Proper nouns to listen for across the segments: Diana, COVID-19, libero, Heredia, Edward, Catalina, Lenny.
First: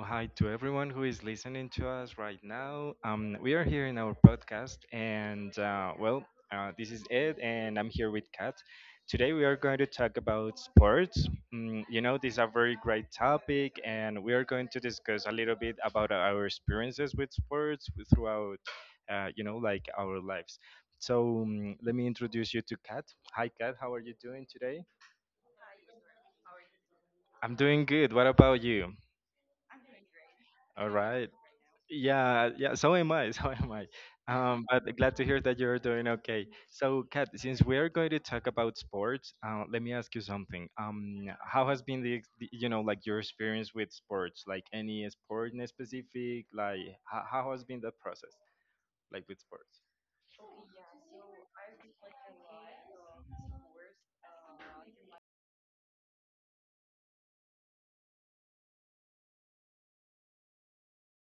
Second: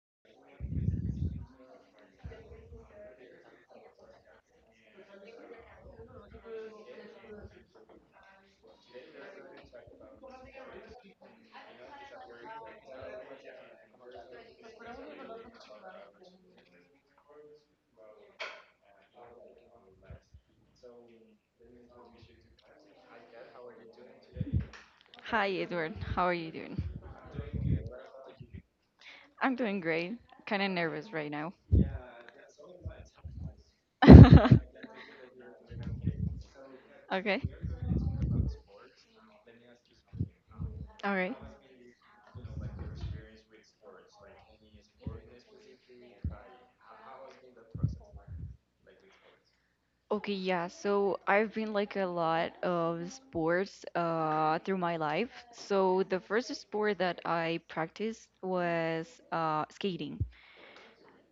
hi to everyone who is listening to us right now. We are here in our podcast, and this is Ed, and I'm here with Kat. Today, we are going to talk about sports. This is a very great topic, and we are going to discuss a little bit about our experiences with sports throughout, like our lives. So, let me introduce you to Kat. Hi, Kat, how are you doing today? Hi, Edward. How are you doing? I'm doing good. What about you? I'm doing great. Kind of All nervous right. right now. Yeah, yeah, so am I, so am I. But glad to hear that you're doing okay. So, Kat, Okay. since we're going to talk about sports, let me ask you something. All right. How has been the, ex- the- you know, like your experience with sports? Like any sport in specific? Like how has been that process, like with sports? Okay, yeah. So I've been like a lot of sports through my life. So the first sport that I practiced was skating.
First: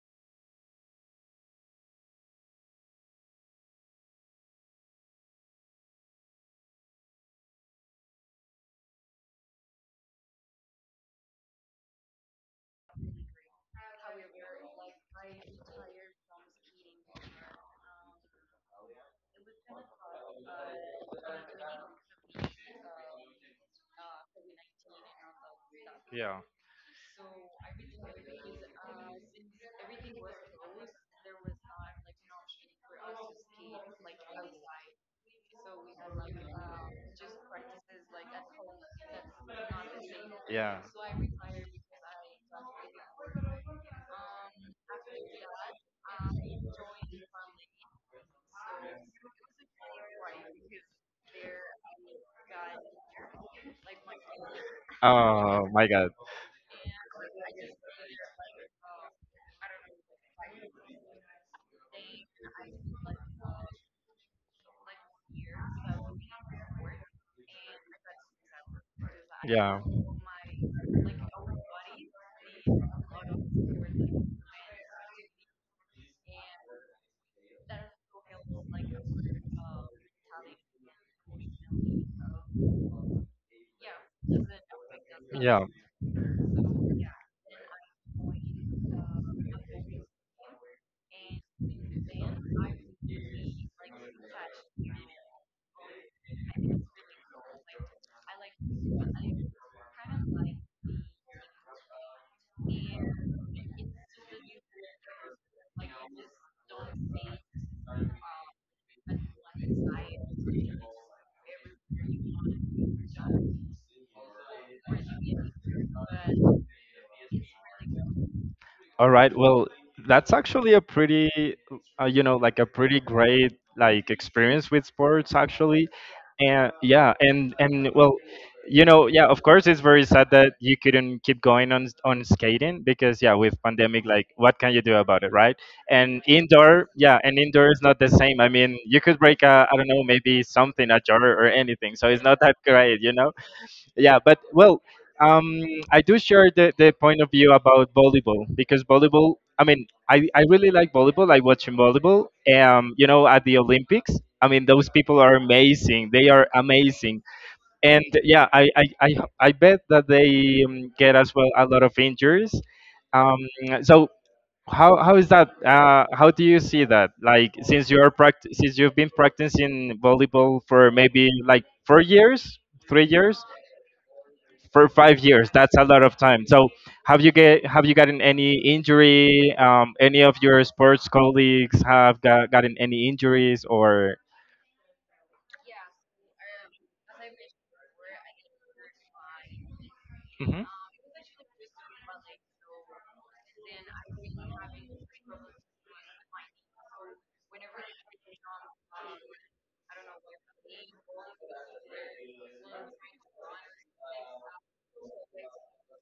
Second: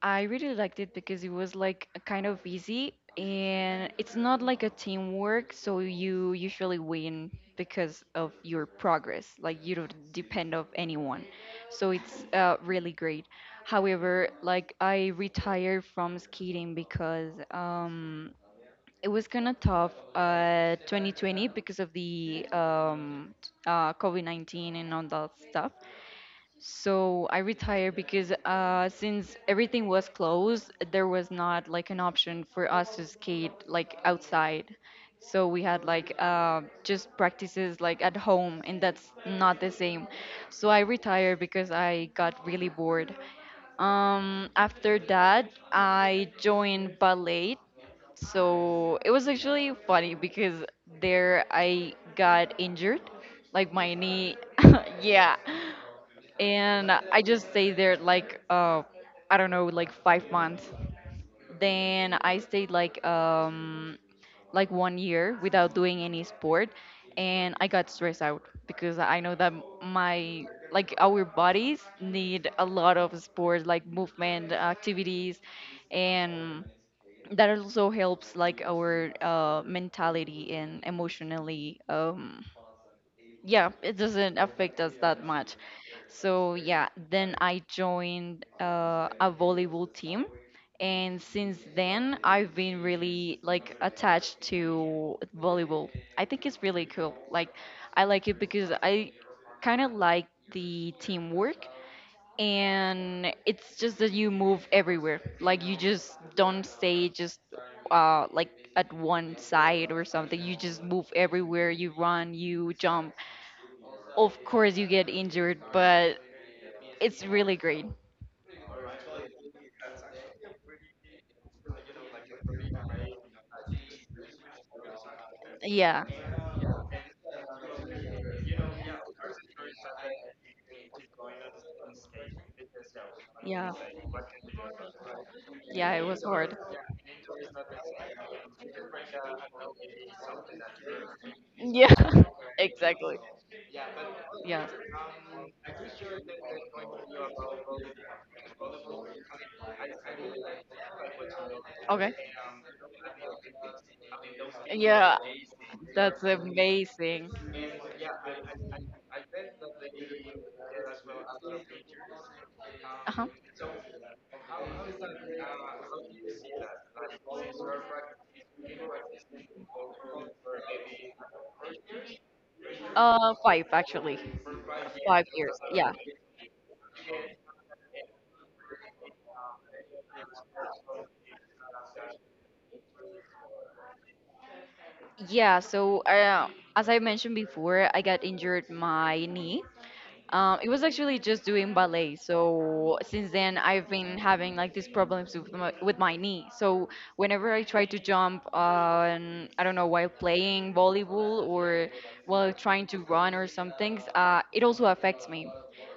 I really liked it because it was like a kind of easy and it's not like a teamwork, so you usually win because of your progress. Like you don't depend of anyone. So it's really great. However, like I retired from skating because it was kind of tough 2020 because of the COVID-19 and all that stuff. Yeah. So I retired because since everything was closed, there was not like an option for us to skate like outside. So we had like just practices like at home, and that's not the same. So Yeah. I retired because I got really bored. After that, I joined ballet. So it was actually funny because there I got injured, like my knee. Yeah, Oh my God. and I just stayed there like, I don't know, like 5 months. Then I stayed like one year without doing any sport, and I got stressed out because I know that Yeah. my like our bodies need a lot of sport, like movement activities, and that also helps like our, mentality and emotionally, yeah, it doesn't affect us that much. Yeah. So yeah, then I joined a volleyball team, and since then I've been really like attached to volleyball. I think it's really cool. Like I like it because I kind of like the teamwork, and it's just that you move everywhere, like you just don't stay just like at one side or something. You just move everywhere, you run, you jump. Of course, you get injured, but it's really great. All right. Well, that's actually a pretty, you know, like a pretty great like experience with sports actually. Yeah. And yeah, and well, you know, yeah, of course it's very sad that you couldn't keep going on skating because yeah, with Yeah. pandemic like what can you do about it, right? Yeah, it And was hard. indoor, yeah, and indoor is not the same. I mean, you could break a I don't know, maybe something a jar or Yeah, anything. So it's not that great, you exactly. know? Yeah, but Yeah. well, um I do share the point of view about volleyball because volleyball I mean I really like volleyball I watching Okay. volleyball, you know, at the Olympics. I mean those Yeah, people are amazing, that's they are amazing. amazing. And yeah, I bet that they get as well a lot of injuries. Uh-huh. um so, how is that, how do you see that? Like since you're since you've been practicing volleyball for maybe like 4 years, three years Five actually. for five Five years. years. That's a Yeah. lot of time. So have you gotten any injury? Any of your sports colleagues have gotten any injuries or? Yeah. So, as I mentioned before, I got injured my knee. Mhm. It was actually just doing ballet. So since then, I've been having like these problems with my knee. So whenever I try to jump on, I don't know, while playing volleyball or while trying to run or some things, it also affects me.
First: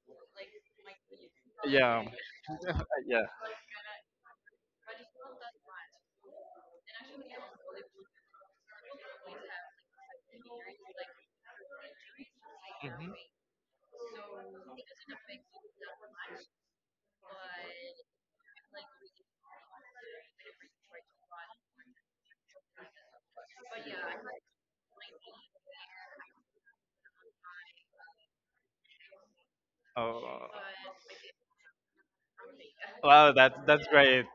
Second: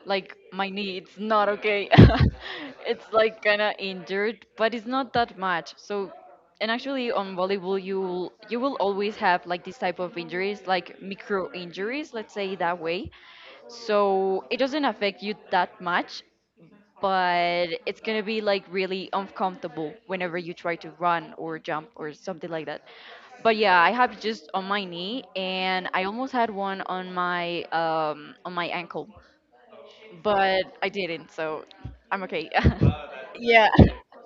Like my knee, it's not okay. Yeah. It's Yeah. like kind of injured, but it's not that much. So, and actually on volleyball, you will always have like this type of injuries, like micro injuries, let's say that way, Mhm. so it doesn't affect you that much, but it's gonna be like really uncomfortable whenever you try to run or jump or something like that. But yeah, I have just on my knee, and I almost had one on my ankle, Oh. but I didn't, so I'm okay. Wow, Yeah, that's great.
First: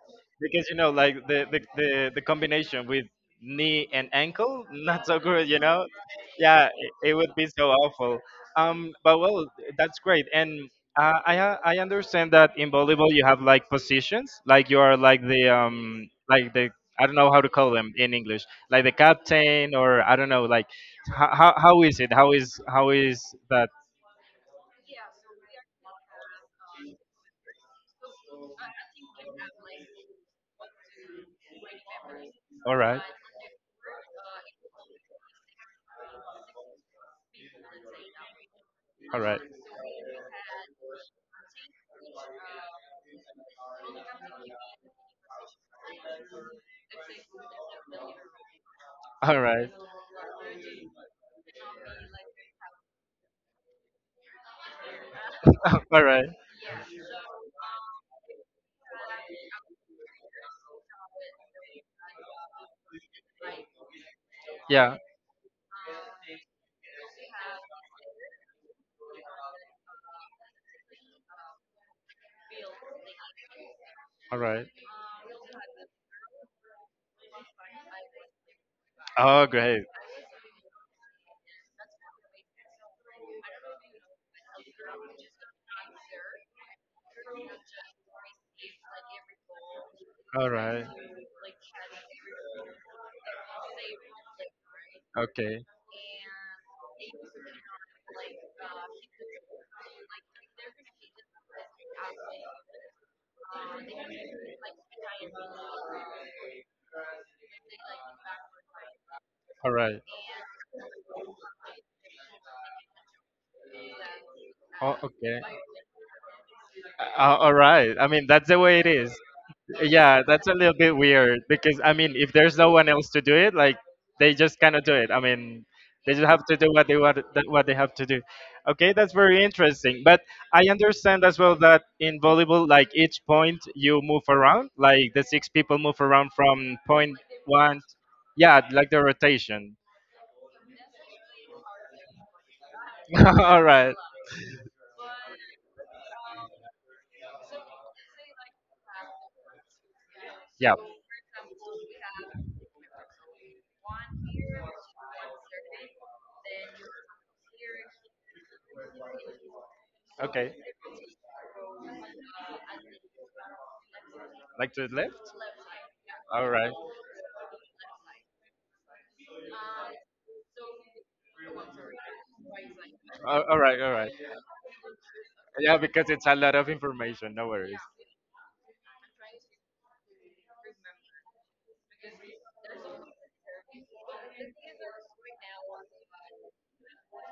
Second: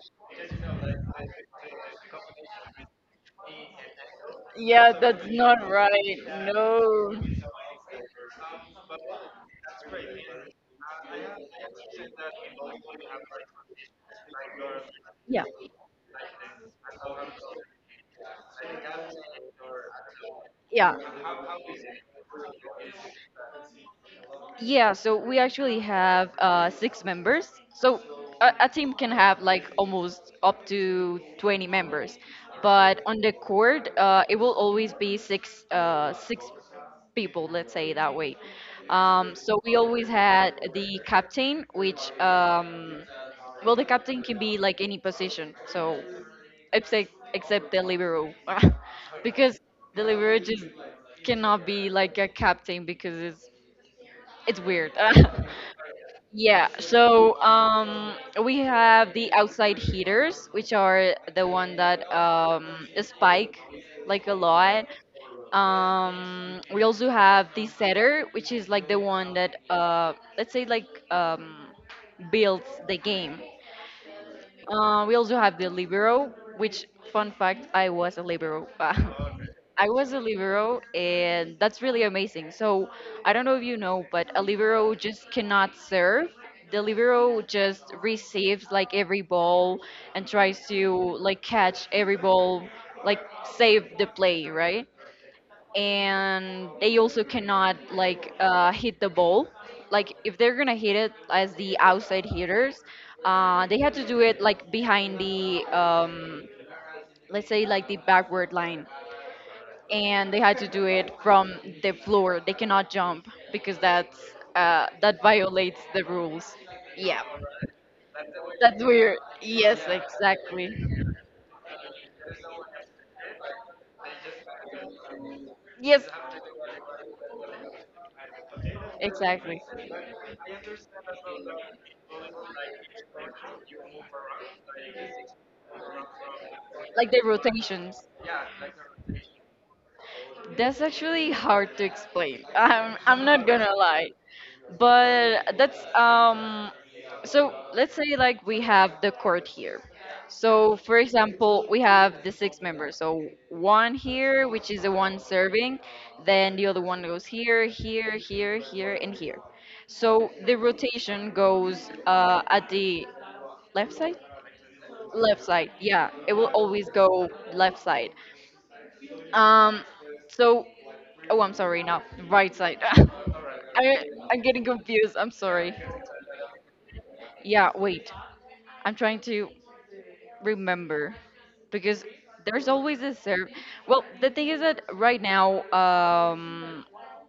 Because you know, like the combination with knee and ankle, yeah, not so that's good, you not know? right. Yeah, it No. would be so awful. But well, that's great. And I understand that in volleyball you have like positions, like you are like Yeah, the I don't know how to call them in English, like the captain or I don't know, like yeah. How is it? How is that? Yeah, so we actually have six members. So a team can have like almost up to 20 members, All but right, on the court, it will always be six people. Let's say that way. all right. So we always had the captain, which, well, the captain can be like any position. So, except the libero, All because right. the libero just cannot be like a captain because it's weird. All right. Yeah, so, we have the outside heaters, which are the one that, spike like a lot. Yeah. We also have the setter, which is like the one that, let's say like, builds the game. All right. We also have the libero, which, fun fact, I was a libero. Oh, great. I was a libero, and that's really amazing. So I don't know if you know, but a libero just cannot serve. The libero just receives like every ball and All tries right. to like catch every ball, like save the play, right? Okay. And they also cannot like, hit the ball. Like if they're gonna hit it as the outside hitters, they had to do it like behind the, let's say like, the backward line, All right. and they had to do it from the floor. They cannot jump because Oh, that okay. violates the rules. Yeah. All right. I mean, that's the way That's it is. weird. Yes, Yeah, that's a little exactly. bit weird because I mean, if there's no one else to do it, like they just cannot do it. I mean, Yes, they just have to do what they what they have to do. Okay, that's very exactly. interesting. But I understand as well that in volleyball, like each point you move around, like the six people move around from Like point the one. rotations. Yeah, like the rotation. That's actually hard to explain. I'm not All gonna right. lie, but that's. So let's say like we have the court here. Yeah. So for example, we have the six members. So one here, which is the one serving, then the other one goes here, here, here, here, and here. So Okay. the rotation goes, at the left side. Like to the left? Left side, yeah, it All will right. always go left side. Um, so, oh, I'm sorry, not right side. All right. All I, right. I'm getting confused. I'm Yeah, sorry. because it's a lot of information. No Yeah, worries. wait. I'm trying to remember because there's always a serve. Well, the thing is that right now,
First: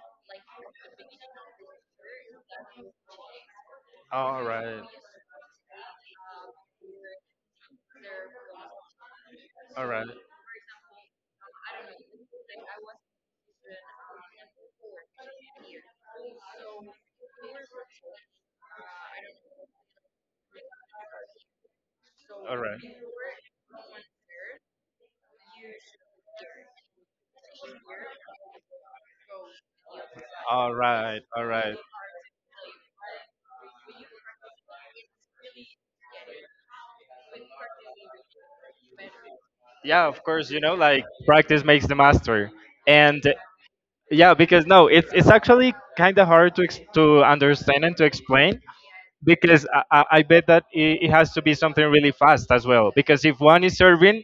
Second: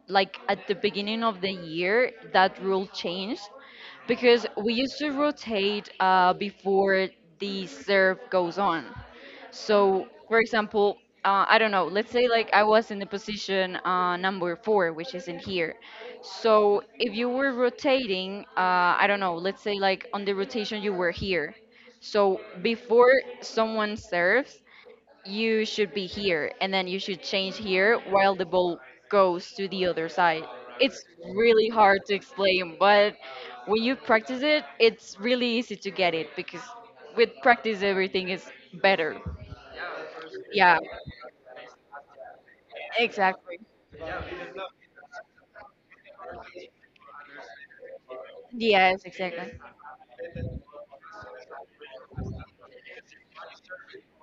like at the beginning of the year, that rule changed because we used to rotate before the serve goes on. So, for example, I don't know, let's say like I was in the position, number 4, which is in here. So, if you were rotating, I don't know, let's say like on the rotation you were here. So before someone serves, you should be here and then you should change here while the ball goes to the other side. All It's right, all really right. hard to explain, but when you practice it, it's really easy to get it because with practice, everything is better. Yeah, of course, you know, Yeah, like practice makes the master. And exactly. yeah, because no, it's actually kind of hard to to understand and to explain Yes, exactly. because I bet that it has to be something really fast as well. Because if one is serving,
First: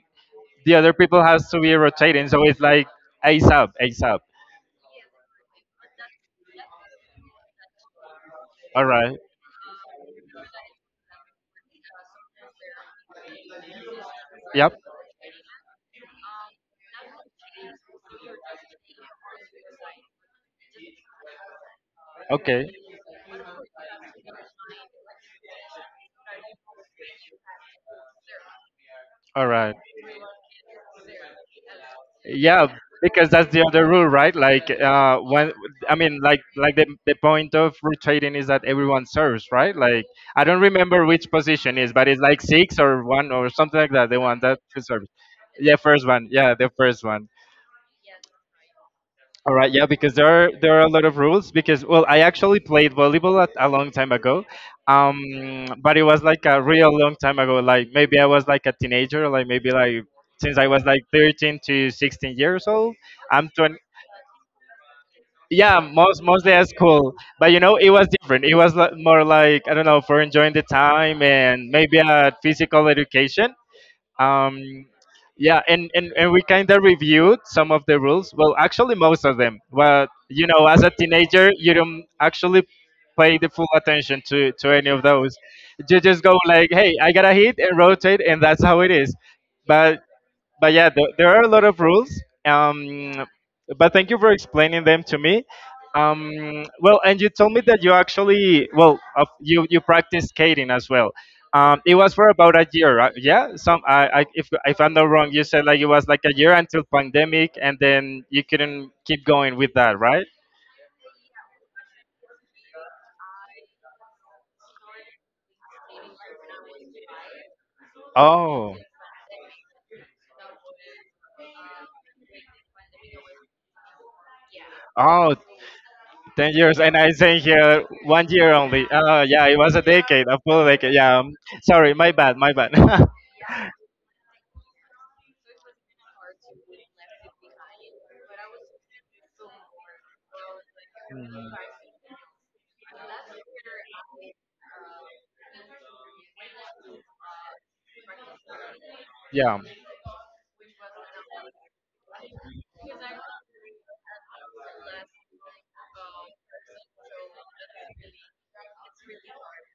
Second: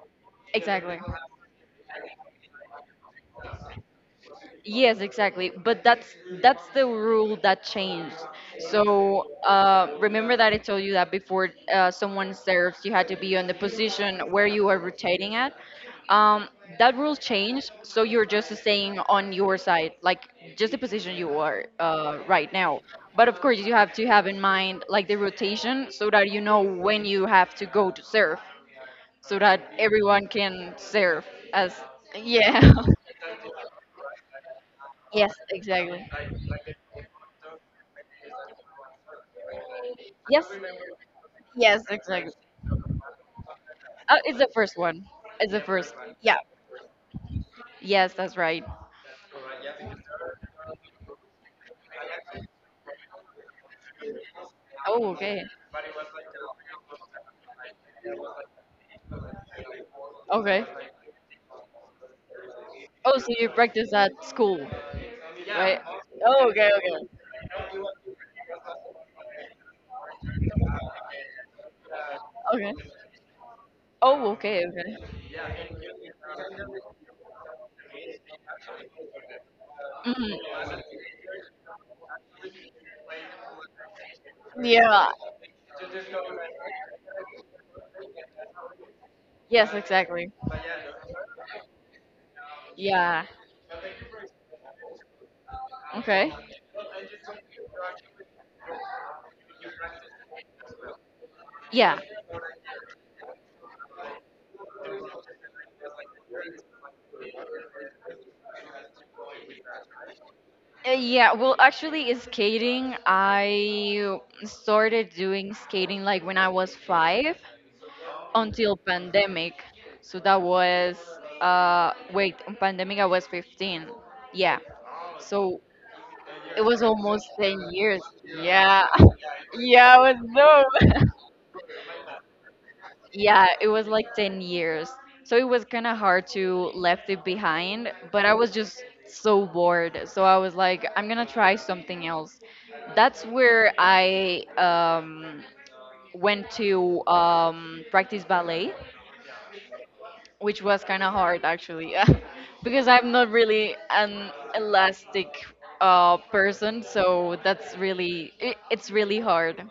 the other Exactly. people has to be rotating, so it's like ace up, ace up. Yes, exactly. But that's the rule that changed. All right. So, remember that I told you that before, someone serves, you had to be on the position where you are Yep. rotating at. Um, that rule changed, so you're just staying on your side, like just the position you are, right Okay. now. But of course, you have to have in mind like the rotation, so that you know when you have to go to serve, so All that right. everyone can serve as Yeah, yeah. because that's the other rule, right? Like uh Yes, when i exactly. mean like the point of rotating is that everyone serves, right? Like I Yes, don't remember which position Yes, is, but it's exactly. like six or one or something like that, the Oh, one it's the that first serves. one. It's the Yeah, first. first one, Yeah. yeah, the first one. Yes, that's right. All right. Yeah, because there are a lot of rules because well I actually played volleyball at, a long time ago. Oh, okay. um but it was like a real long time ago, like maybe I was like a teenager, like maybe like since I Okay. was like 13 to 16 years old. Oh, so I'm you 20, practice at school, yeah, right? Mostly Oh, at okay, okay. school. But you know, it was different, it was more like I don't know, for enjoying the time and maybe a Okay. physical education. Oh, um okay, okay. yeah, and and we kind of reviewed some of the rules, well actually most of them, but you know, Hmm. as a teenager you don't actually pay the full attention to any of Yeah. those. You just go like, hey, I gotta hit and rotate, and that's how it is. Yes, But exactly. Yeah, there are a lot of rules. Um, Yeah. but thank you for explaining them to me. Okay. Well, and you told me that you actually, well, of you practice skating as well. It Yeah. was for about a year, right? Yeah. Some, if I'm not wrong, you said like it was like a year until pandemic, and then you couldn't keep going with that, right? Yeah. Well, actually, skating, I started doing skating like when I was 5. Oh. Until pandemic. So that was wait, on pandemic I was 15. Yeah. Oh, So ten it years was And I almost think 10 here years. one year only. Yeah. Oh yeah, it was a Yeah, it was decade, a full decade, dumb. yeah. Sorry, my bad, my bad. Yeah, it was like 10 years. So it was kind of hard to left it behind, but I was just so bored. So I was like I'm going to Mhm. try something else. That's where I went to practice ballet, which was kind of hard actually. Because I'm Yeah. not really an elastic, person, so that's really it. It's really hard.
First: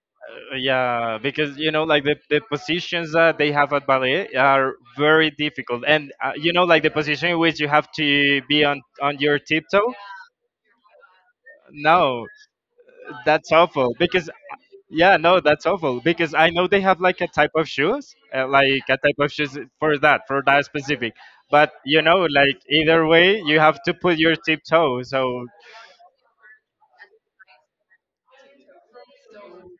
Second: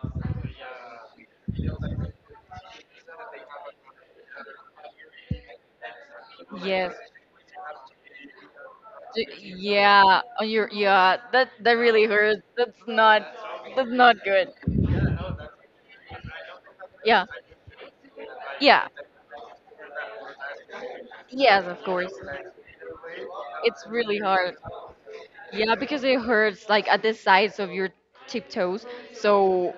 Yeah, because you know, like the positions that they have at ballet are very difficult, and you know, like the Yes. position in which you have to be on your tiptoe. Yeah, on your, yeah, that really No, hurts. that's not that's that's awful not because good. yeah, no, that's awful because I know they have like Yeah, a type of shoes, like yeah, a type of shoes for that, for that specific. yes, But of you course. know, like either way, you have It's to put really your hard. tiptoe, so Yeah, because it hurts like at the sides of your tiptoes. So,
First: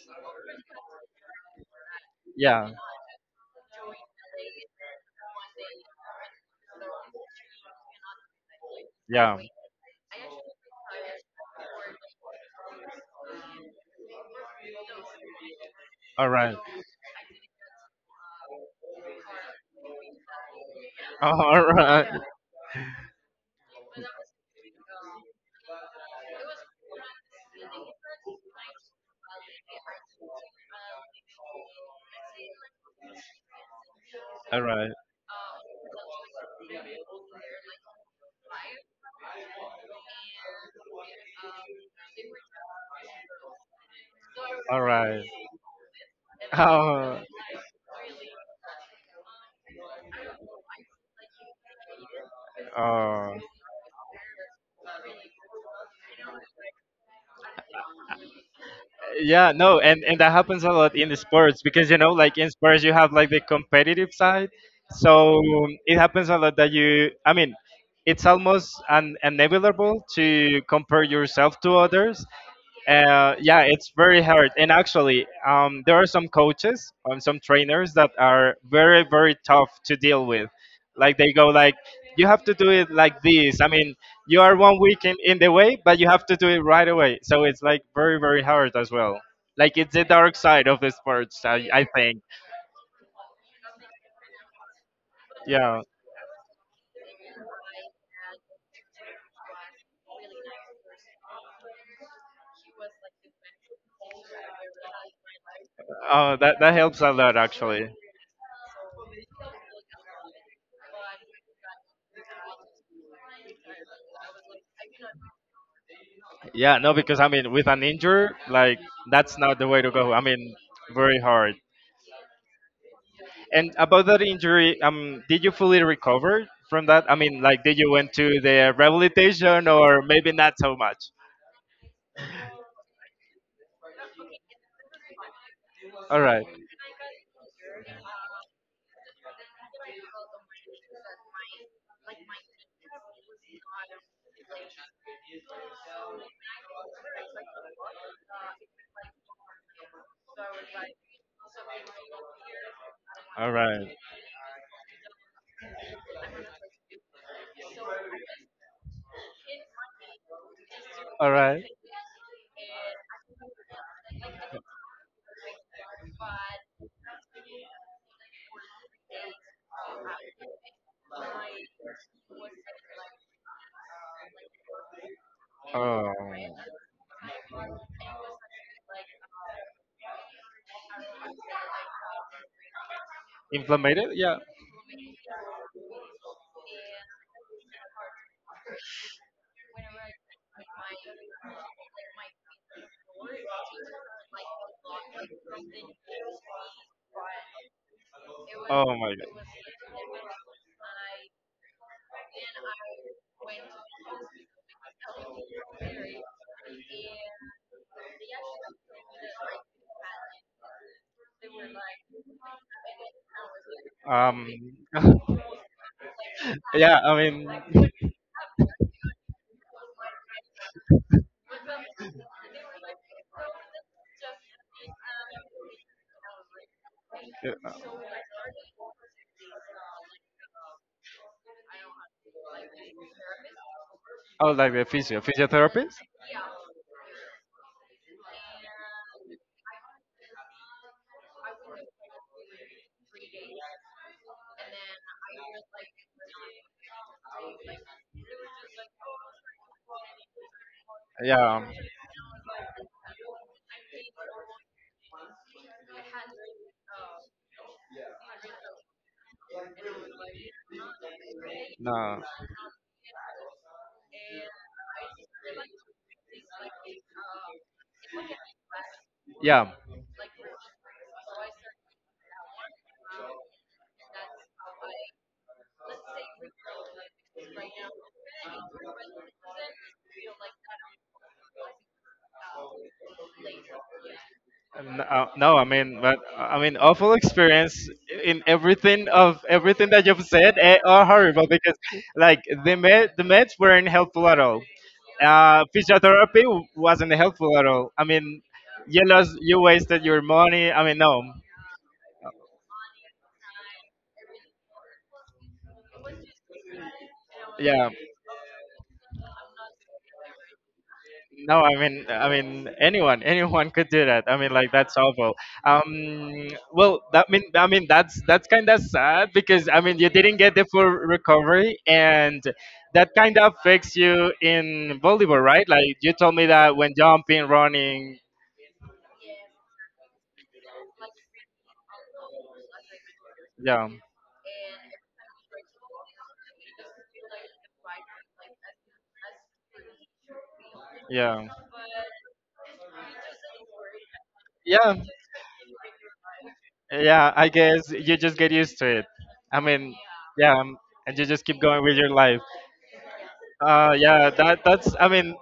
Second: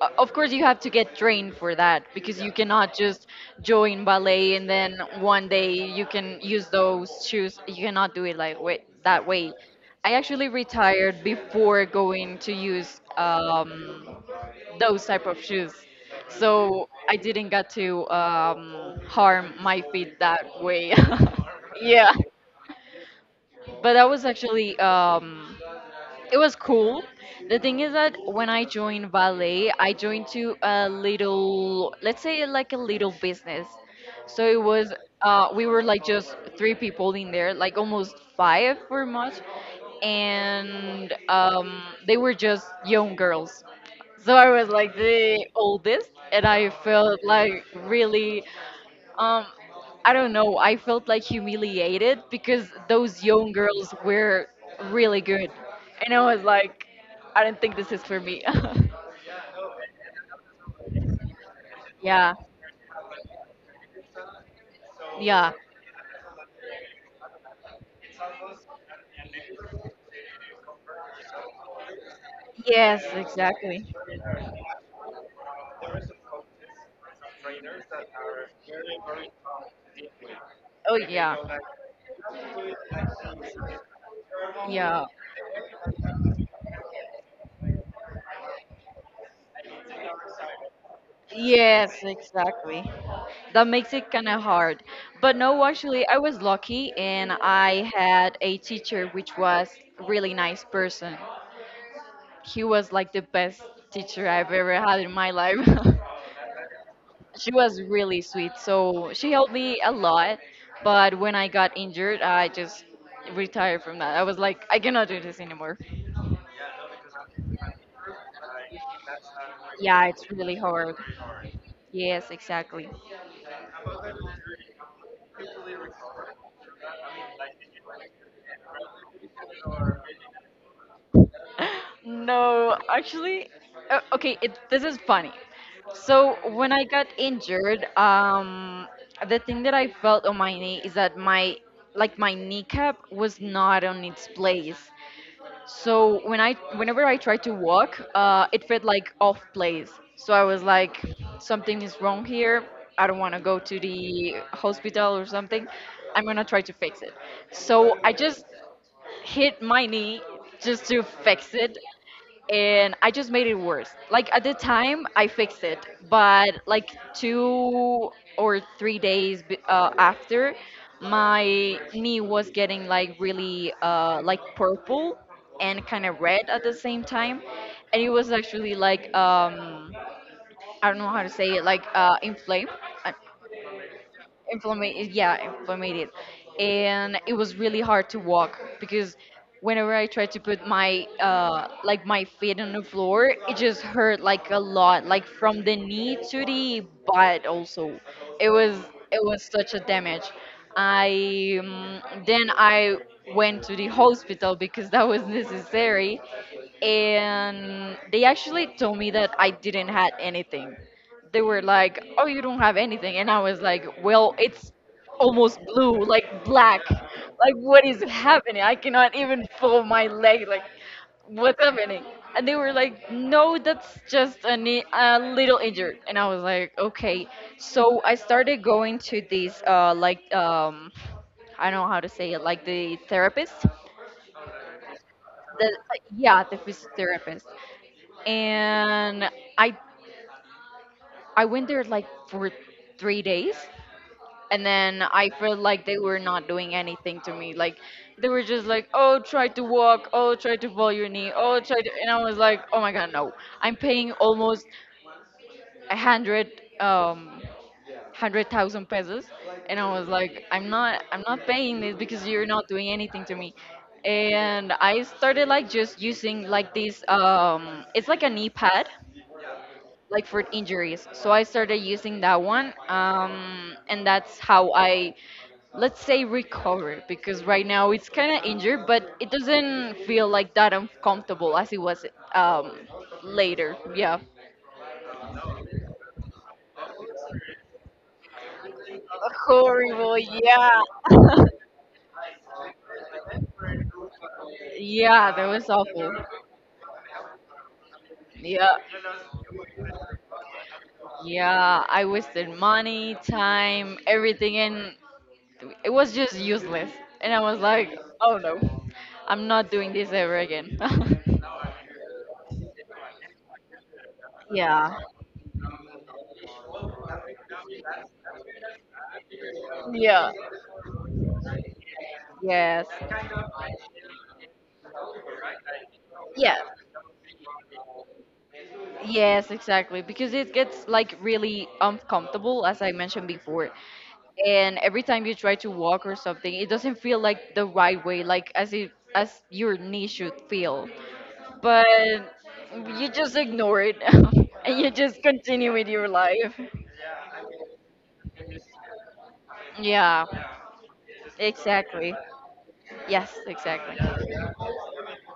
of course, you have to get trained for that because you Yeah. cannot just join ballet and then one day you can use those shoes. You cannot do it like, wait, that Yeah. way. I actually retired before going to use, those type of shoes, All right. so I didn't get to, harm my feet that way. All right. Yeah, but that was actually. It was cool. The thing is that when I joined ballet, I joined to a little, let's say like a little business. So All right. We were like just three people in there, like almost five for much, and, they were just young girls. So I was All like right. the oldest, and I felt Oh, like really. Um, I don't know. I felt like humiliated because those oh. young girls were really good, and I was like, I don't think this is for me. Yeah, no, and that happens a lot in the sports because you know, Yeah, like in sports, you have like the competitive side. So yeah, it happens a lot that you, I mean, it's almost inevitable to compare yourself to others. yes, Yeah, exactly. it's very hard. And actually, there are some coaches, and some trainers that are very, very tough to deal with. Oh Like they yeah, go like, you have to do it like this. I mean, you are one yeah, week in the way, but you have to do it right away. So it's like very, very hard as well. Like it's the dark side of the sports, I yes, think. exactly. That makes it kind of hard. But no, Yeah. actually, I was lucky, and I had a teacher which was really nice person. He was like the best teacher I've ever had in my life. Oh, that that helps a lot She was actually. really sweet. So she helped me a lot. But when I got injured, I just retired from that. I was like, I cannot do this anymore. Yeah, no, because I mean, with an injury, like that's not the way to Yeah, go. I it's really mean, hard. very hard. Yes, exactly. And about that injury, did you fully recover from that? I mean, like, did you went to the rehabilitation or maybe not so much? No, actually, okay, this is funny. All So right. when I got injured, the thing that I felt on my knee is that my kneecap was not on its place. So whenever I tried to walk, it felt like off place. So I was like, something is wrong here. I don't want to All go to right. the hospital or something. I'm gonna try to fix it. So I just hit my knee just to All fix right. it, and I just made it worse. Like at the time, I fixed it, but like 2 or 3 days after, my knee was getting like really like purple and kind Oh. of red at the same time, and it was actually like I don't know how to say it, like inflamed. uh, Inflamed? Yeah. Inflamed, yeah, inflamed. And it was really hard to walk because whenever I tried to put my like my feet on the floor, it just hurt like a lot, like from the knee to the butt also. it was Oh my it was god. such a damage. I um, then i went to the hospital because that was necessary, and they actually told me that I didn't had anything. They were like, "Oh, you don't have anything," and I was like, "Well, Um it's almost blue, like black. yeah, I Like mean what is happening? I cannot even fold my leg. Like what's happening?" And they were like, "No, that's just a little injured." And I was like, "Okay." yeah, no. So I started going to these, like, I don't know how to say it, like the therapist. Oh, like the physio, The, physiotherapist? yeah, the physiotherapist, and I I went there like for 3 days, and then I felt like they were not doing anything to me. Like they were just like, "Oh, try to walk. Oh, try to roll your knee. Oh, Yeah. try to." And I was like, "Oh my God, no! I'm paying almost a hundred, um, 100,000 pesos," and I was like, "I'm not paying this No. because you're not doing anything to me." And I started like just using like this. It's like an e-pad Yeah. like for injuries. So I started using that one, and that's how I, let's say, recover, because right now it's kind of injured, but it doesn't feel like that uncomfortable as it was um, later. Yeah. No, no, I mean, but I mean, awful experience in everything of everything that Horrible, you've said yeah. eh, are horrible because, like, the meds weren't helpful at all. Yeah, that was awful. Physiotherapy wasn't helpful at all. I mean, Yeah, you wasted your money. I mean, no, yeah, I wasted money, time, everything, and it was just useless. And I was yeah. like, oh no, I'm not doing this ever again. No, I mean, anyone could do that. I mean, like that's Yeah. awful. Well, that mean, I mean, that's kind of sad because I mean, you Yeah. didn't get the full recovery, and Yes. that kind of affects you in volleyball, right? Like you told me Yeah. that when jumping, running, Yes, exactly. Because it gets like really uncomfortable, as I mentioned before. yeah, And every time you try to walk or something, it doesn't feel like the right way, like as your knee should feel. yeah, But you just ignore it and you yeah, just continue with your life. yeah. I guess you just get used to it. I mean, Yeah, yeah, and you just keep going with your exactly. life. Yes, exactly. Yeah, that that's. I mean,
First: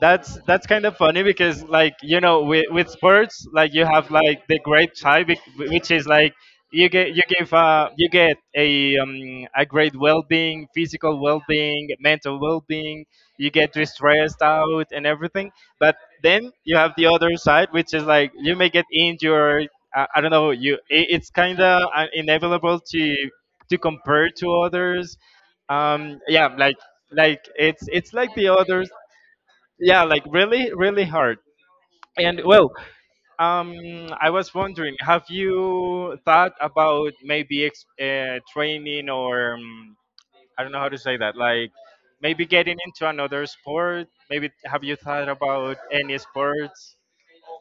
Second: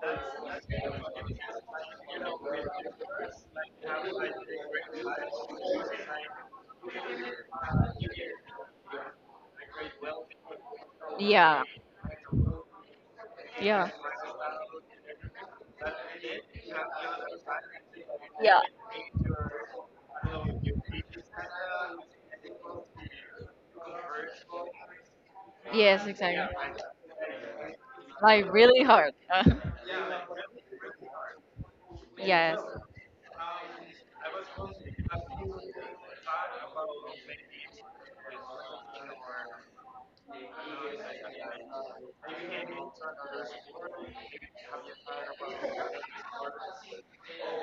that's kind of funny because like you know with sports like you have like the great tie which is like you get you give you get a great well-being, physical Yeah. well-being, mental well-being, you get to Yeah. stressed out and everything. But then you have the other side which is like you Yeah. may get injured, I don't know, you it, it's kind of inevitable to compare to others. Yes, Yeah, exactly. Like it's like the Like really others, hard. yeah, like really really hard. And Yes. well, um I was wondering, have you thought about maybe training or I don't know how to say that, like maybe getting into another sport? Maybe have you thought about any sports?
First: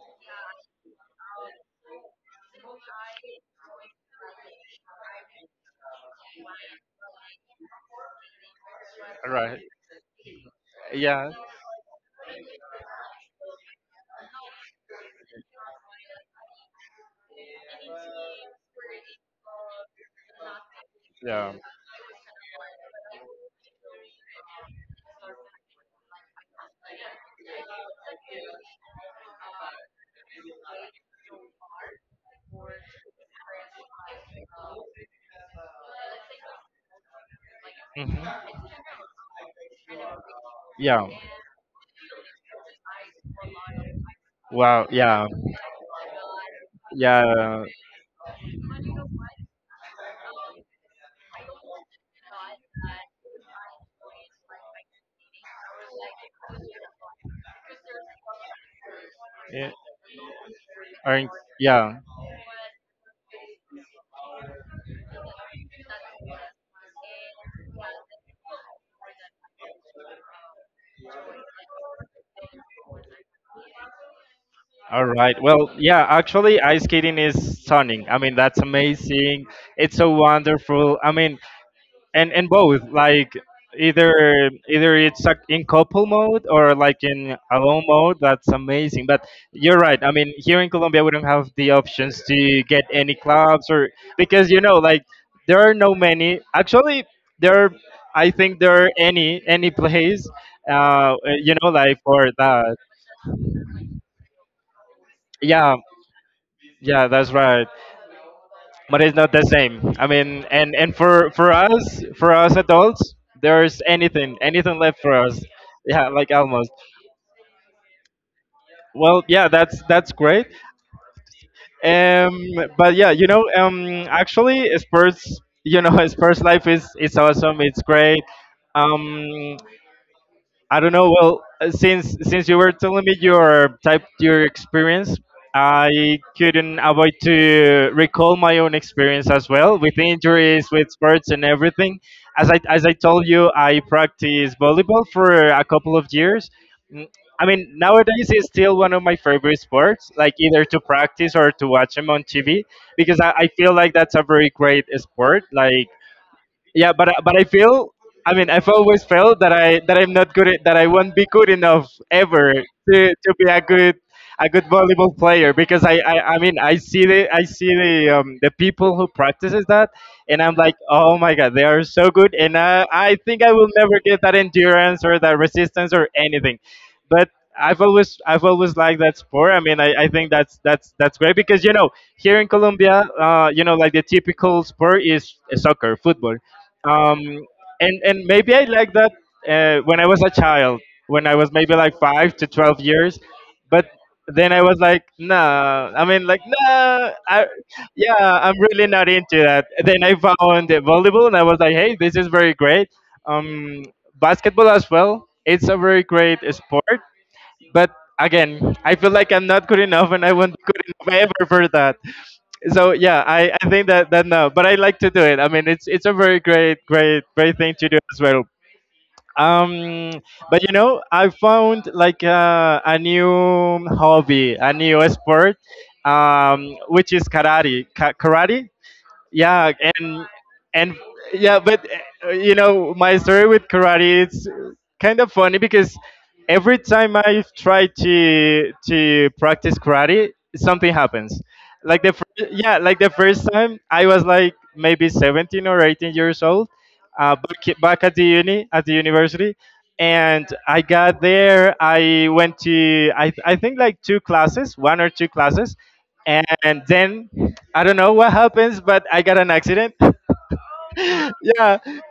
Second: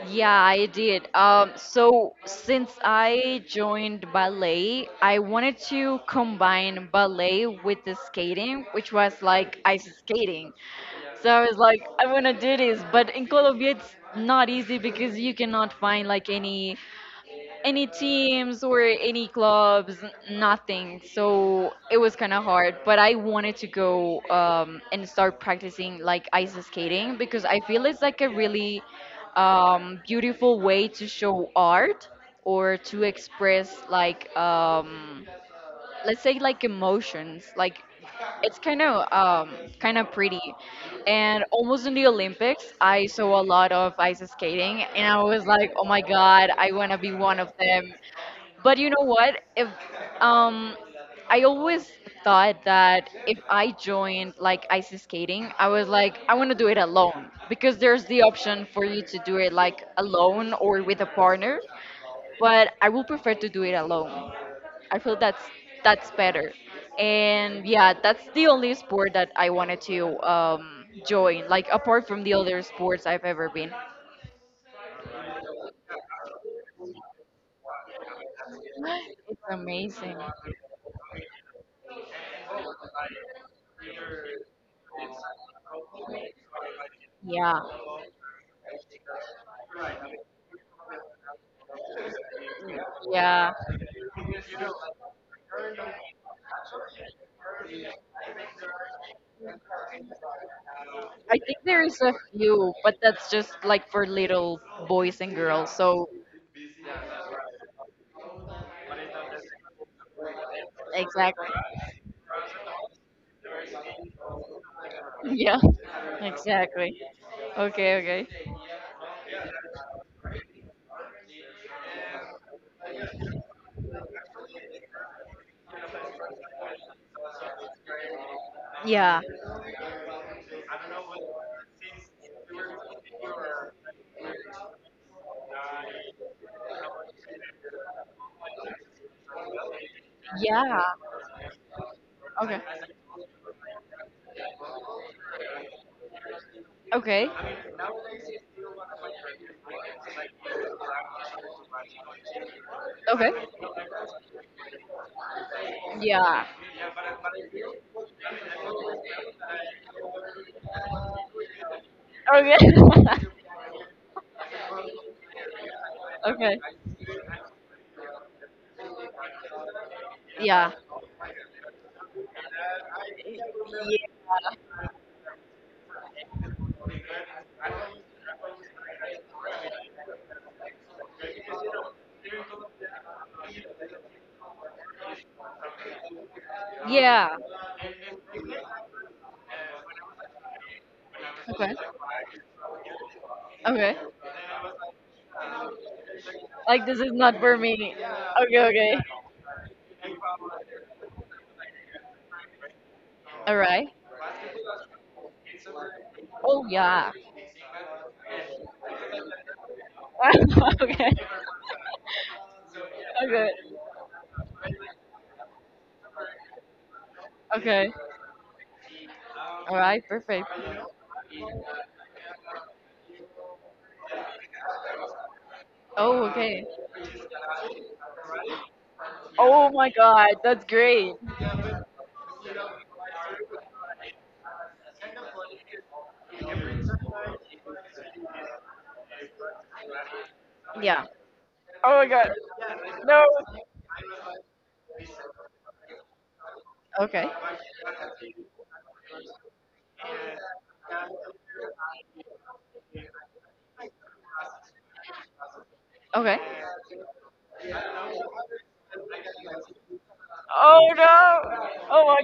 Yeah, I did. So since I joined ballet, I wanted to combine ballet with the skating, which was Right. like ice skating. So Yeah. I was like, I want to do this, but in Colombia it's not easy because you cannot find like any teams or any clubs, nothing. Yeah. So it was kind of hard, but I wanted to go and start practicing like ice skating, because I feel it's like a really beautiful way to show art or to express, like, let's say, like, emotions. Like, Hmm. it's kind of pretty. Yeah. And almost in the Olympics I saw a lot of ice skating, Wow. and I Yeah. was like, oh my God, I want to be one of Yeah. them. But you know what? If um, I always thought that if I joined like ice skating, I was like, I want to do it alone, because there's the option for you to do it Yeah, like alone or with a aren't partner. yeah. But I would prefer to do it alone. I feel that's better. And yeah, that's the only sport that I wanted to join. Like apart from the other sports I've ever been, All right. Well, yeah, actually, ice skating is stunning. I mean, that's it's amazing. It's so amazing. wonderful. I mean, and both, like, either it's like in couple mode or like in Yeah, alone mode, that's amazing. But you're right, I mean, here in Colombia we don't have the options to get any yeah. clubs, or, because like, there are no many actually. There are, I think there are any place, I think there's a for few, that. but that's just like for little boys and girls. Yeah, So, yeah, that's right. But it's not the same, I mean, and for exactly. for us for us adults there's anything left for us. Yeah, Yeah, like almost. exactly. Okay, okay. Well, yeah, that's great. Um, but yeah, actually, Spurs, Spurs life is awesome. It's great. Yeah, Um, I don't know. Well, since you were telling me your experience, I couldn't avoid to recall my own experience as well with injuries, yeah. with sports, and everything. As Okay, I as I told you, I practiced volleyball for a couple of years. Mm, okay, I mean, nowadays it's still one of my favorite sports, like either to practice or to watch them on TV, because okay. I feel like that's a very great sport. Like. Yeah. Yeah, but but I feel, I mean, I've always felt that I'm not good at, that I won't be good enough ever Okay. to be a good volleyball player, because I mean okay. I see the people who practices that, and I'm Yeah. like, oh my god, they are so good, and I think I will never get that Yeah. endurance or that resistance or anything. But I've always liked that sport. I mean, I think that's great. Because, here in Colombia, like, the typical sport is soccer, football. um, Yeah. and maybe I like that when I was a child, when I was Okay. maybe like 5 to 12 years. But Okay. then I was like, nah. I mean, like, Like this nah. is not for me. Yeah, Okay, I'm really okay. not into that. Then I found the volleyball, and I was like, hey, this is very great. All Um, right. Basketball as well. It's a very great Oh sport, yeah. but again, I feel like I'm not good enough, and I won't be good okay. enough ever for that. So yeah, Okay. I think that no, but I like to do it. I mean, it's a very great great great thing to Okay. do as well. All right. um Perfect. but I found, like, a new hobby, a new sport, Oh, okay. Which is karate. Karate. Oh Yeah, my god, and that's and great. yeah, but my story with karate, it's kind of funny because every time I try to practice karate, something Yeah. happens. Oh. Yeah, like the first time I was like maybe 17 or 18 years old, Okay. Back at the university. And I got there, I went to, I think, like two classes, one or two classes. Okay. And then I don't know what happens, but I got an accident. Yeah, I, My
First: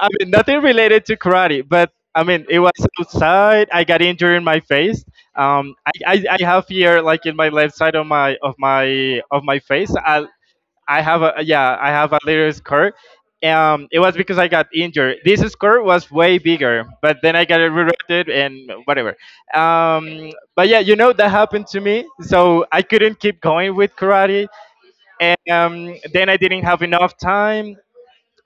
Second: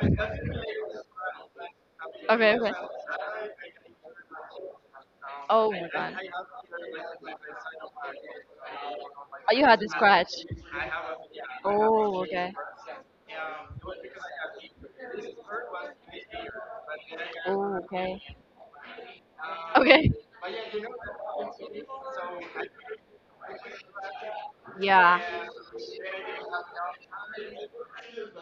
I mean, nothing related to karate, but I mean Okay. it was Okay. outside. I got injured in my face. Oh my I, God. I, I have here, like, in my left side of Oh, my you had to face. Scratch. I have a Yeah, I have a Oh, little okay. scar. It was because I got injured. This scar was way bigger, but then I got it Oh, okay. redirected and whatever. Okay. But yeah, you know that happened to me, so I couldn't keep going with karate, Yeah. and then I didn't have enough time.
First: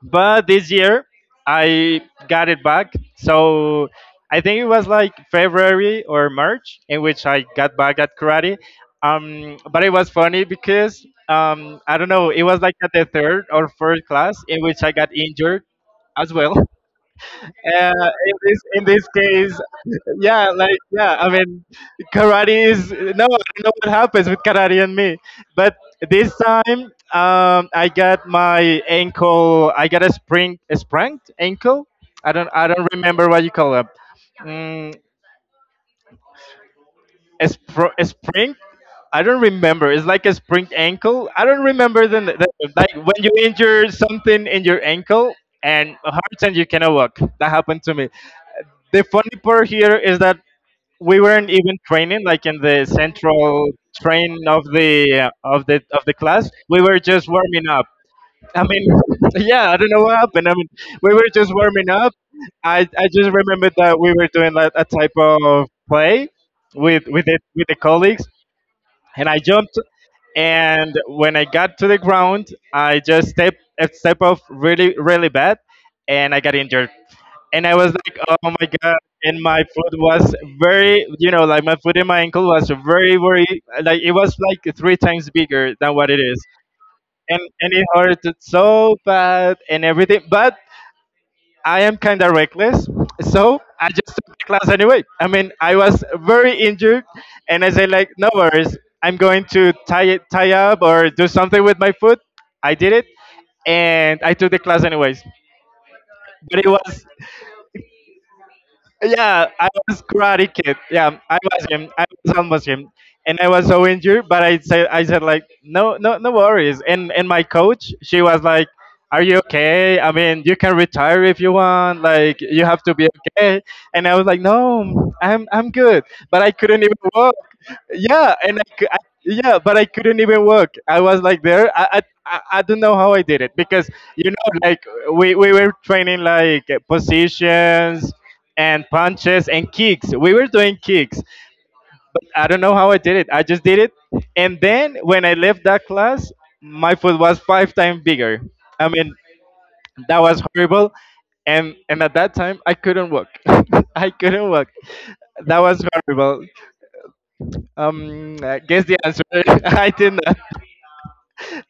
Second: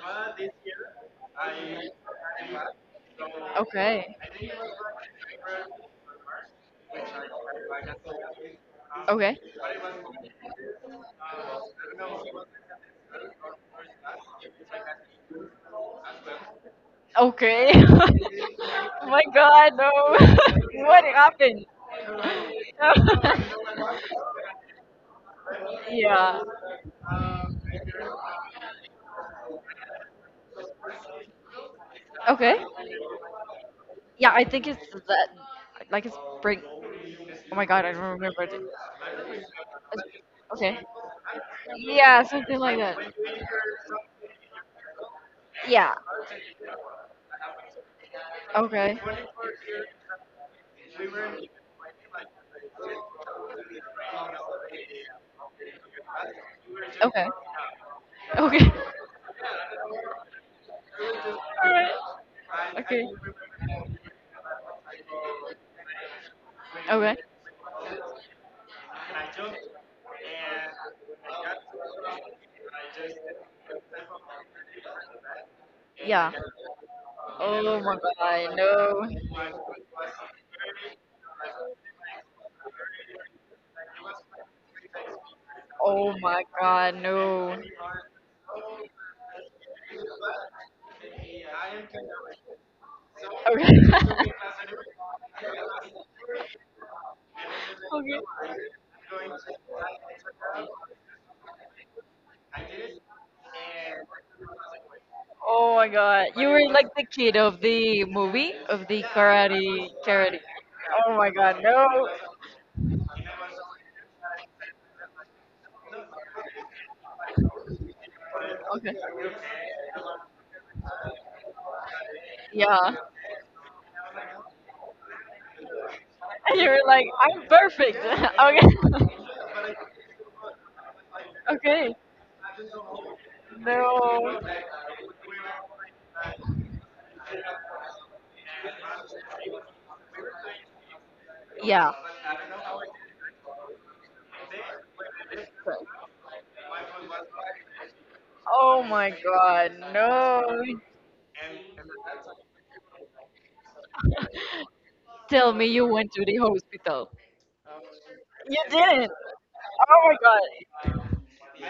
But this year, I got it back. So Okay. I think it was like February or March in which I got back at karate. Okay. But it was funny because, I don't know, it was like at the third or fourth class in which I got injured as well. Okay. In oh this my case, god, no. yeah, like, what yeah, I happened? mean, karate is, no, I don't know what happens with karate and me. But this yeah. time, I got my ankle, I got a spring, a sprained ankle. I don't, Okay. I don't remember what you call it. Yeah, I think it's Mm, that. Like it's break. Oh my god, I don't a remember it. spring. I don't remember. It's like a sprained Okay. ankle. I don't remember Yeah, something the like like, that. when you injure something in your ankle and Yeah. hurts and you cannot walk. That happened to me. Okay. The funny part here is that we weren't even training, like, in the central train of the of the class. We were just Okay. warming up, I Okay. mean. Yeah, I don't know what happened. I mean, we were just warming up. I Okay. just remembered that we were doing like a type of play Okay. With the colleagues. And I jumped, and when I got to the ground, I just step off really really bad, and Yeah. I got injured. And I Oh was my like, oh god, my god! no. And my foot was very, like, my foot and my ankle was very, very, like it was like three times bigger than what it Oh is. my god, and no. and it hurt so bad and everything. But I am kind of reckless, so Okay. I just took the class anyway. I mean, I was very injured, and I said like, no worries, I'm going to tie it, tie up or do something with my foot. I did it, and I took the class anyways. Oh my god. You But it were like was the kid of the movie of the Yeah, I karate was karate karate. kid. Yeah, Oh I my was god, him. I no. was almost him, and I was so injured. But I said like, no, no, no worries. And my coach, she was like, Okay. "Are you okay? I mean, you can retire if you want. Like, you have Yeah. to be okay." And I was like, "No, I'm good." But I And you were couldn't even like, walk. I'm perfect. Yeah, and I, cou- I okay. yeah, but I couldn't even walk. I was like there. I, Okay. I I I don't know how I did it because, No. Like, we were training, like, positions and punches and kicks. We were doing kicks. Yeah. I don't know how I did it. I just did it. And then when I left that class, my foot was five times bigger. Oh I my mean, god, that was no. horrible. And at that time, I couldn't walk. I couldn't walk. Tell That me was you went to the horrible. hospital. You I guess the didn't. answer, Oh my god.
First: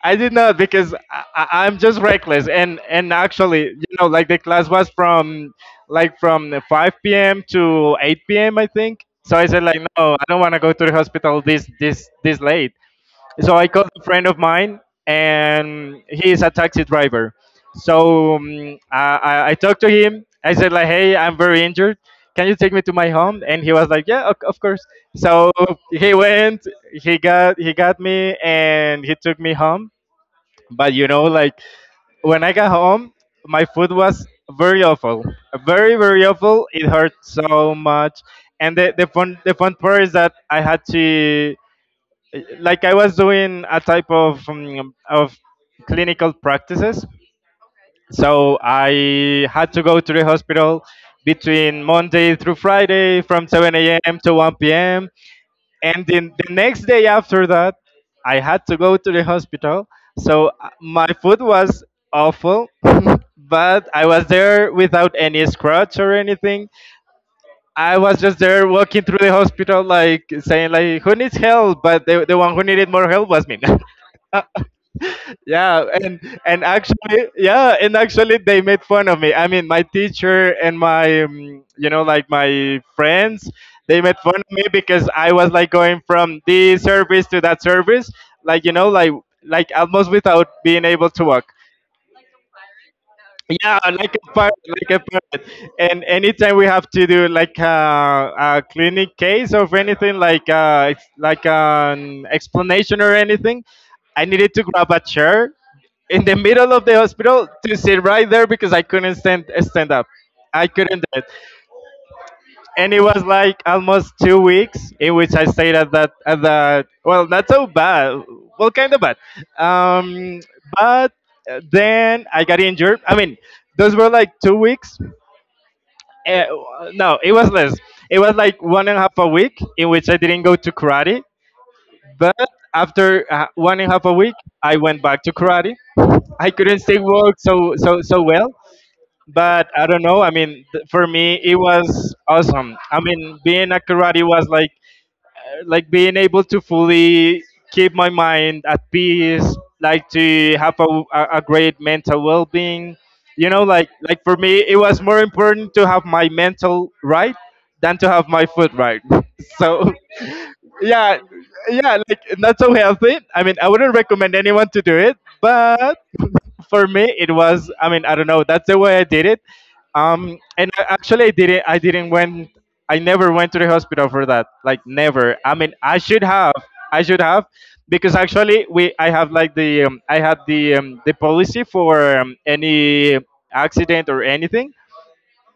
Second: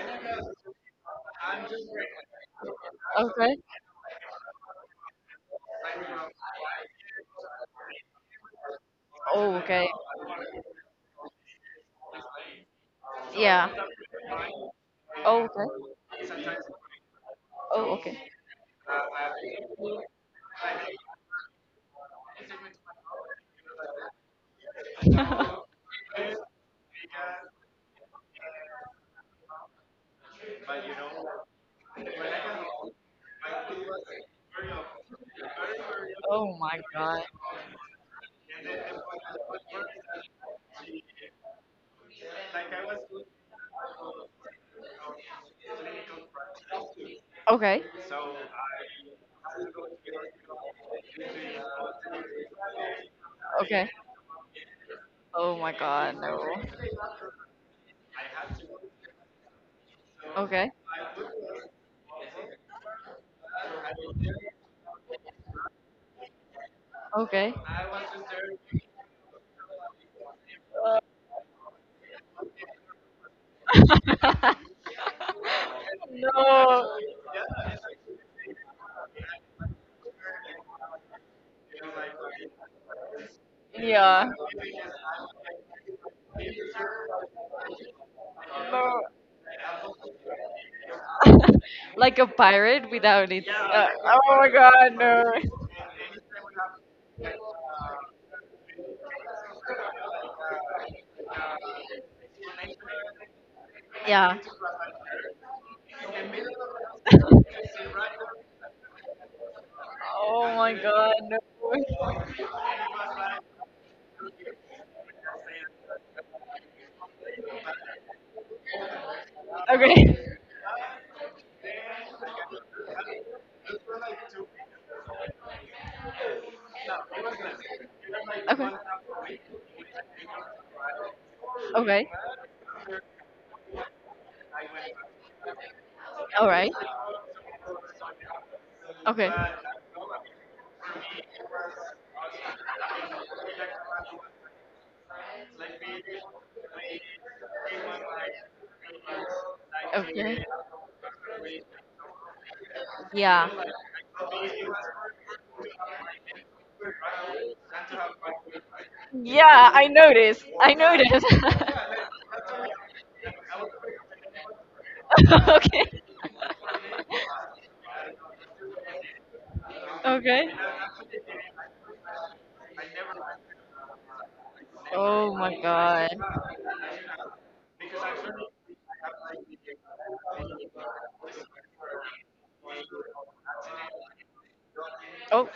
I did not. Because, I'm just reckless. And Okay. actually, like, the class was from the 5 p.m. to 8 p.m. I think. So I Oh, said like, okay. no, I don't want to go to the hospital this late. So I Yeah. called a friend of mine, Oh, okay. and he is a taxi driver. Oh, So, I talked to him. I said like, hey, I'm very injured. Can you take me to my home? And he was like, yeah, of course. So okay. he went. He got me and he took me home. But, like, when I got home, my food was very awful, very very Oh awful. my It hurt god. so much, and the fun part is that I had to, like, I was doing a type of clinical practices, Okay. so I had to go to the hospital between Monday through Friday from Okay. 7 a.m. to 1 p.m., Oh my and god, then no. the next day after that I had to go to the hospital. So, Okay. my foot was awful. But I was there without any scratch or anything. Okay. I was just there walking through the hospital, like, saying like, who needs help? But the one who needed more help was me. Yeah, and actually yeah and actually they made fun of me. I mean, my teacher and my you know like my friends, they made Yeah. fun of me because I was like going from this service to that service, like you know like No. like almost without being able to walk. like a pirate without it. Yeah, I like a know. part. And anytime we have to do like a clinic case or anything, like an explanation or anything, I Yeah. needed to grab a chair in the middle of the hospital to sit right there because I couldn't stand up. Oh I my couldn't god, do it, no. and it was like almost 2 weeks in which I stayed at that. Well, not so bad. Well, kind of bad. Okay. Um, but then I got injured. I mean, those were like 2 weeks. Uh, no, it was less. It was like Okay. one and a half a week in which I didn't go to karate. Okay. But after one and a half a week, I went back to karate. I All right. couldn't still walk so so so well, Okay. but I don't know. I mean, for me, it was awesome. I mean, being a karate was like being able to fully keep my mind at peace, like Okay. to have a great mental well being. You Yeah. know, like like for me, it was more important to have my mental right than to have my food right. Yeah, So, I noticed. I yeah, noticed. yeah, like not so healthy. I mean, I wouldn't recommend anyone to do it, okay. but for me it was, I don't know, that's the way I did it. Okay. Actually, I didn't went, I never went to the hospital for that, like never. Oh I my mean, I should god. have, I should have, because actually we I have like the I had the policy for any accident or anything. Oh,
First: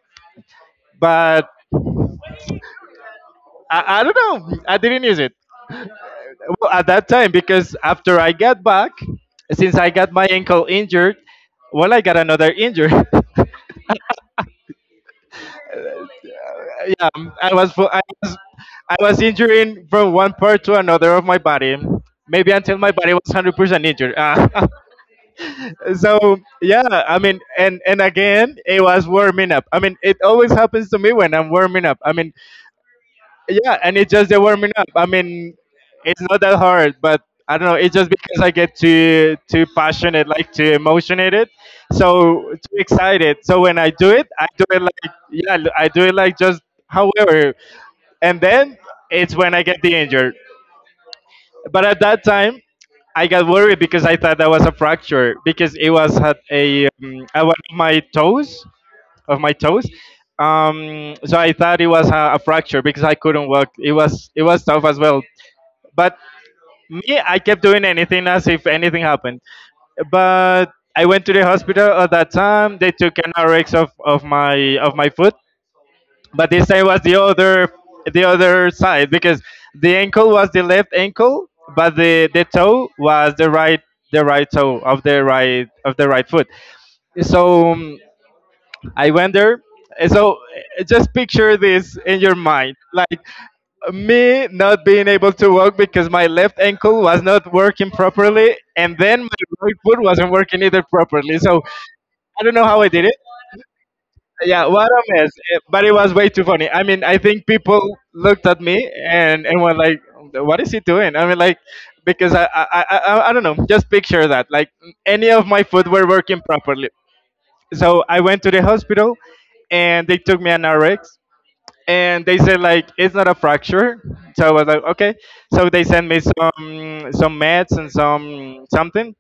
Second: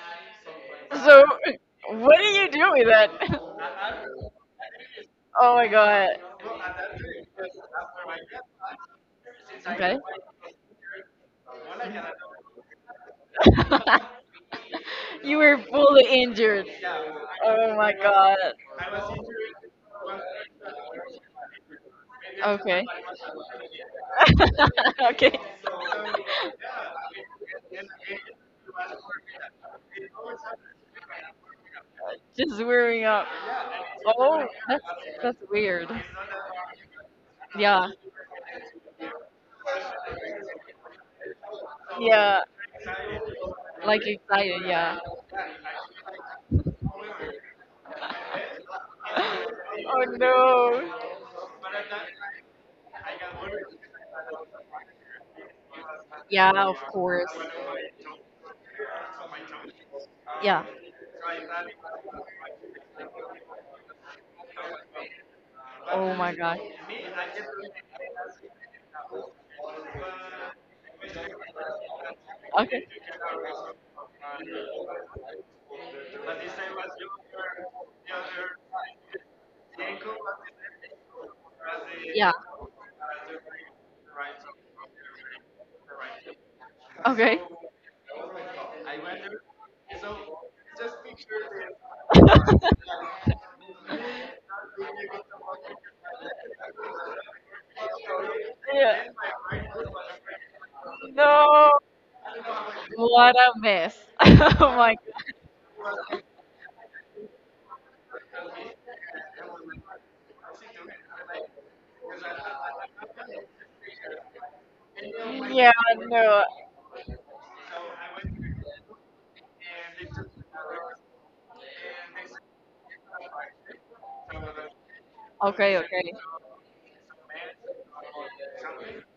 so But what do you do with that? I don't know, I didn't use it. Oh my god. Well, at that time, because after I got back, since I Okay. got my ankle injured, well, I got another injury. you were fully injured. Yeah, I was I was, God. I was injuring from one part to another of my body, maybe until Okay. my body was 100% injured. Ah. okay. So yeah, I mean, and again, it was warming up. I mean, it always happens to me when I'm warming up. I mean, Just wearing up. yeah, and it's just the Oh, warming up. I that's mean, weird. it's not that hard, but I don't know. Yeah. It's just because I get too passionate, like too emotionated, so too excited. So when Like I excited. do it Yeah. like, yeah, I do it like just however, and then it's when I get the injured. But at that time, I got worried because I thought that was a fracture because it was at Yeah, of a course. At one of my toes of my toes. Yeah. So I thought it was a fracture because I couldn't walk. It was, it was tough as well. Oh But my god. me, I kept doing anything as if anything happened. But I went to the hospital at that time. Okay. They took an RX of, of my foot, but this time was the other side, because the ankle was the left ankle, but the, Yeah. the toe was the the right toe of the right foot. Okay. So I went there. So just picture this in your mind, like me not being able to walk because my left ankle was not working properly, and Yeah. then my right foot wasn't working either properly. No. So I don't know how I did it. What a mess. Yeah, oh what my a god. mess! Eh, but it was way too funny. I mean, I think people looked at me and were like, "What is he doing?" I mean, like, because I don't know. Just picture that, like any of my foot were working properly. So I went to the hospital, and they took me an RX, and they said like it's not a fracture. So I was like, okay. So Okay, they sent okay. me some meds and some something.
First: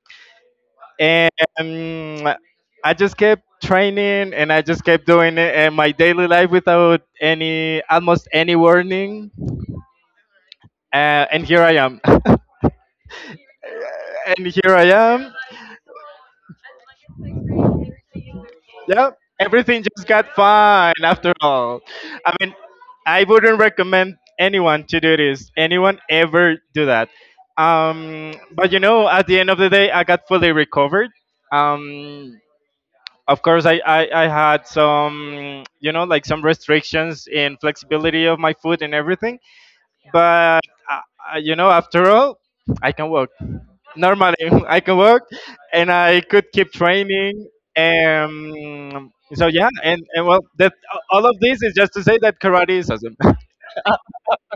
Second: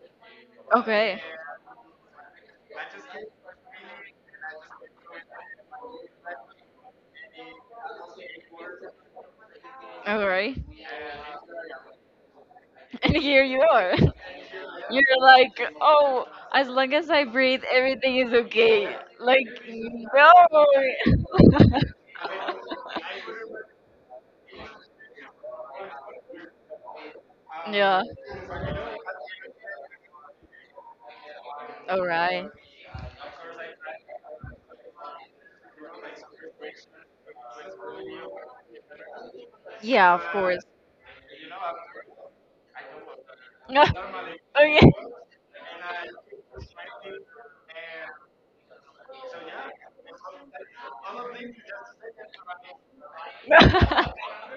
Okay. And um, I just kept training, and I just kept doing it in my daily life without any, almost any warning. All right. And here I am. And here you are. And here I You're am. like, oh, as long as I breathe, everything is okay. Yep, Like, everything just got no. fine after all. I mean, I wouldn't recommend anyone to do this. Anyone ever do that? Yeah. But you know, at the end of the day, I got fully recovered. All right. Um, of course, I had some, you know, like some restrictions in flexibility of my food and everything. Yeah, of course. But, uh, you know, after all, I can walk normally. okay. I can work and I could keep training. And so yeah, and well, that all of this is just to say that karate is awesome.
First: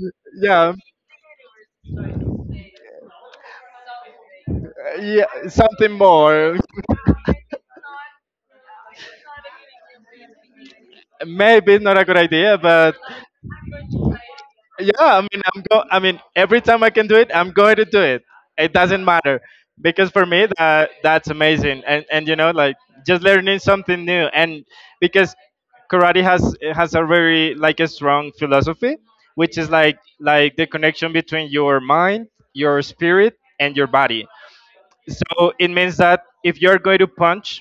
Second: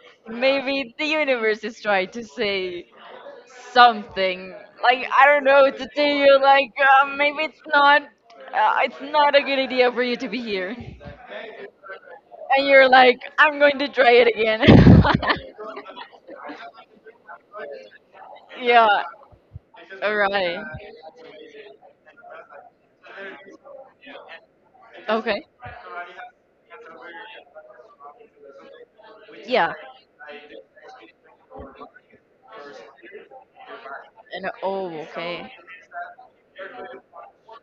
Yeah, Maybe the universe is trying to say something. Like yeah, I don't know to something tell you. more. Like, maybe it's not. It's not a good idea for you to be here. Maybe it's not a good idea, And you're but like, I'm going to try it again. yeah, I mean, I'm go. I mean, every time I can do it, I'm going to do it. It yeah. doesn't matter because All for me right. that, that's amazing, and you know, like just learning something new. And because Okay. karate has a very, like, a strong philosophy, which is Yeah. like, the connection between your mind, your spirit and your body. And oh, okay. So it means that if you're going to punch,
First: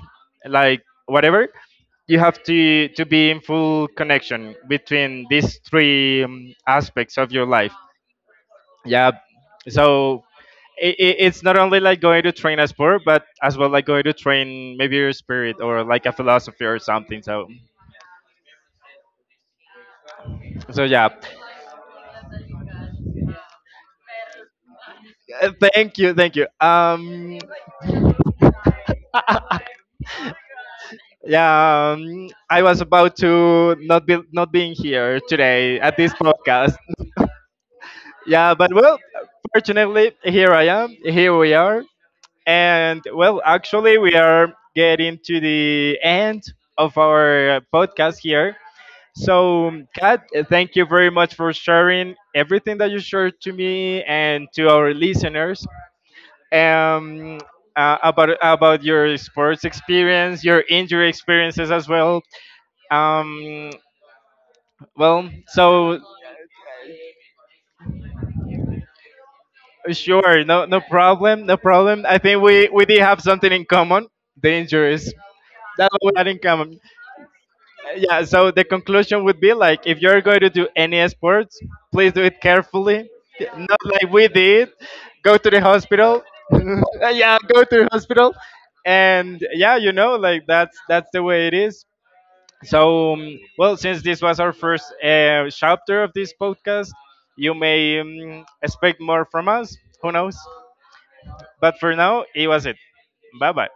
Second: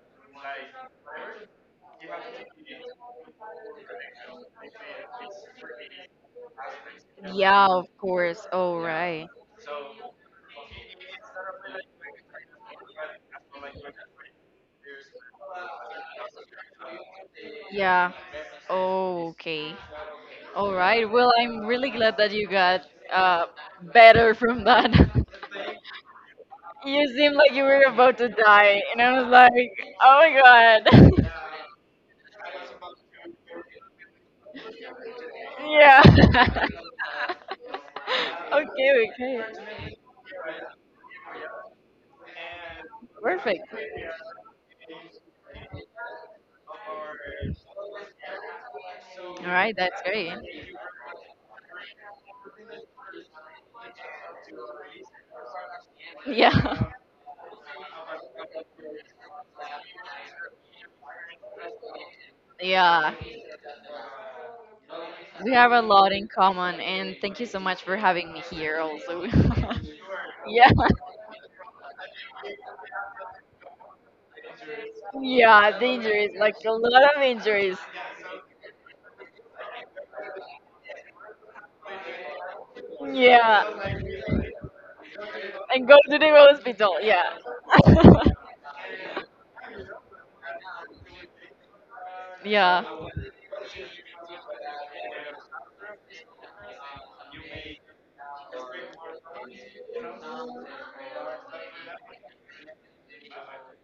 like, whatever, you have to be in full connection between these three aspects of your Yeah, life. of course. All Yeah, right. so it, it's not only like going to train a sport, but as well like going to train maybe your spirit or like a philosophy or something. So Yeah. Oh, okay. All so right. yeah. Well, I'm really glad that you got uh, better from that. Thank you, thank you. you seemed like you were about to die, and I was like, oh my god. Yeah, I was about to not be, not being here today at this yeah. podcast. Yeah, but well, okay, okay. fortunately, here I am. Here we are, and well, Perfect. actually, we are getting to the end of our podcast here. All right, So, that's Kat, great. Thank you very much for sharing everything that you shared to me and to our listeners. Yeah. um, about your sports experience, your injury experiences as well. Yeah. Um, well, We have a lot so in common, and thank you so much for having me here, also. sure, yeah. No problem, no problem. I think we did have something in common, the injuries. Yeah, the That's what injuries, we had in like a common. lot of injuries. Yeah. So the conclusion would be like, if you're going to do any sports, please do it carefully, Yeah. not like we did. Go to the And go to the hospital. hospital. Yeah. Yeah, go to the hospital, and yeah, you know, like that's the way it is. yeah. So, well, since this was our first chapter of this podcast, you may expect more from us. Who knows? But for now, it was it. Bye bye.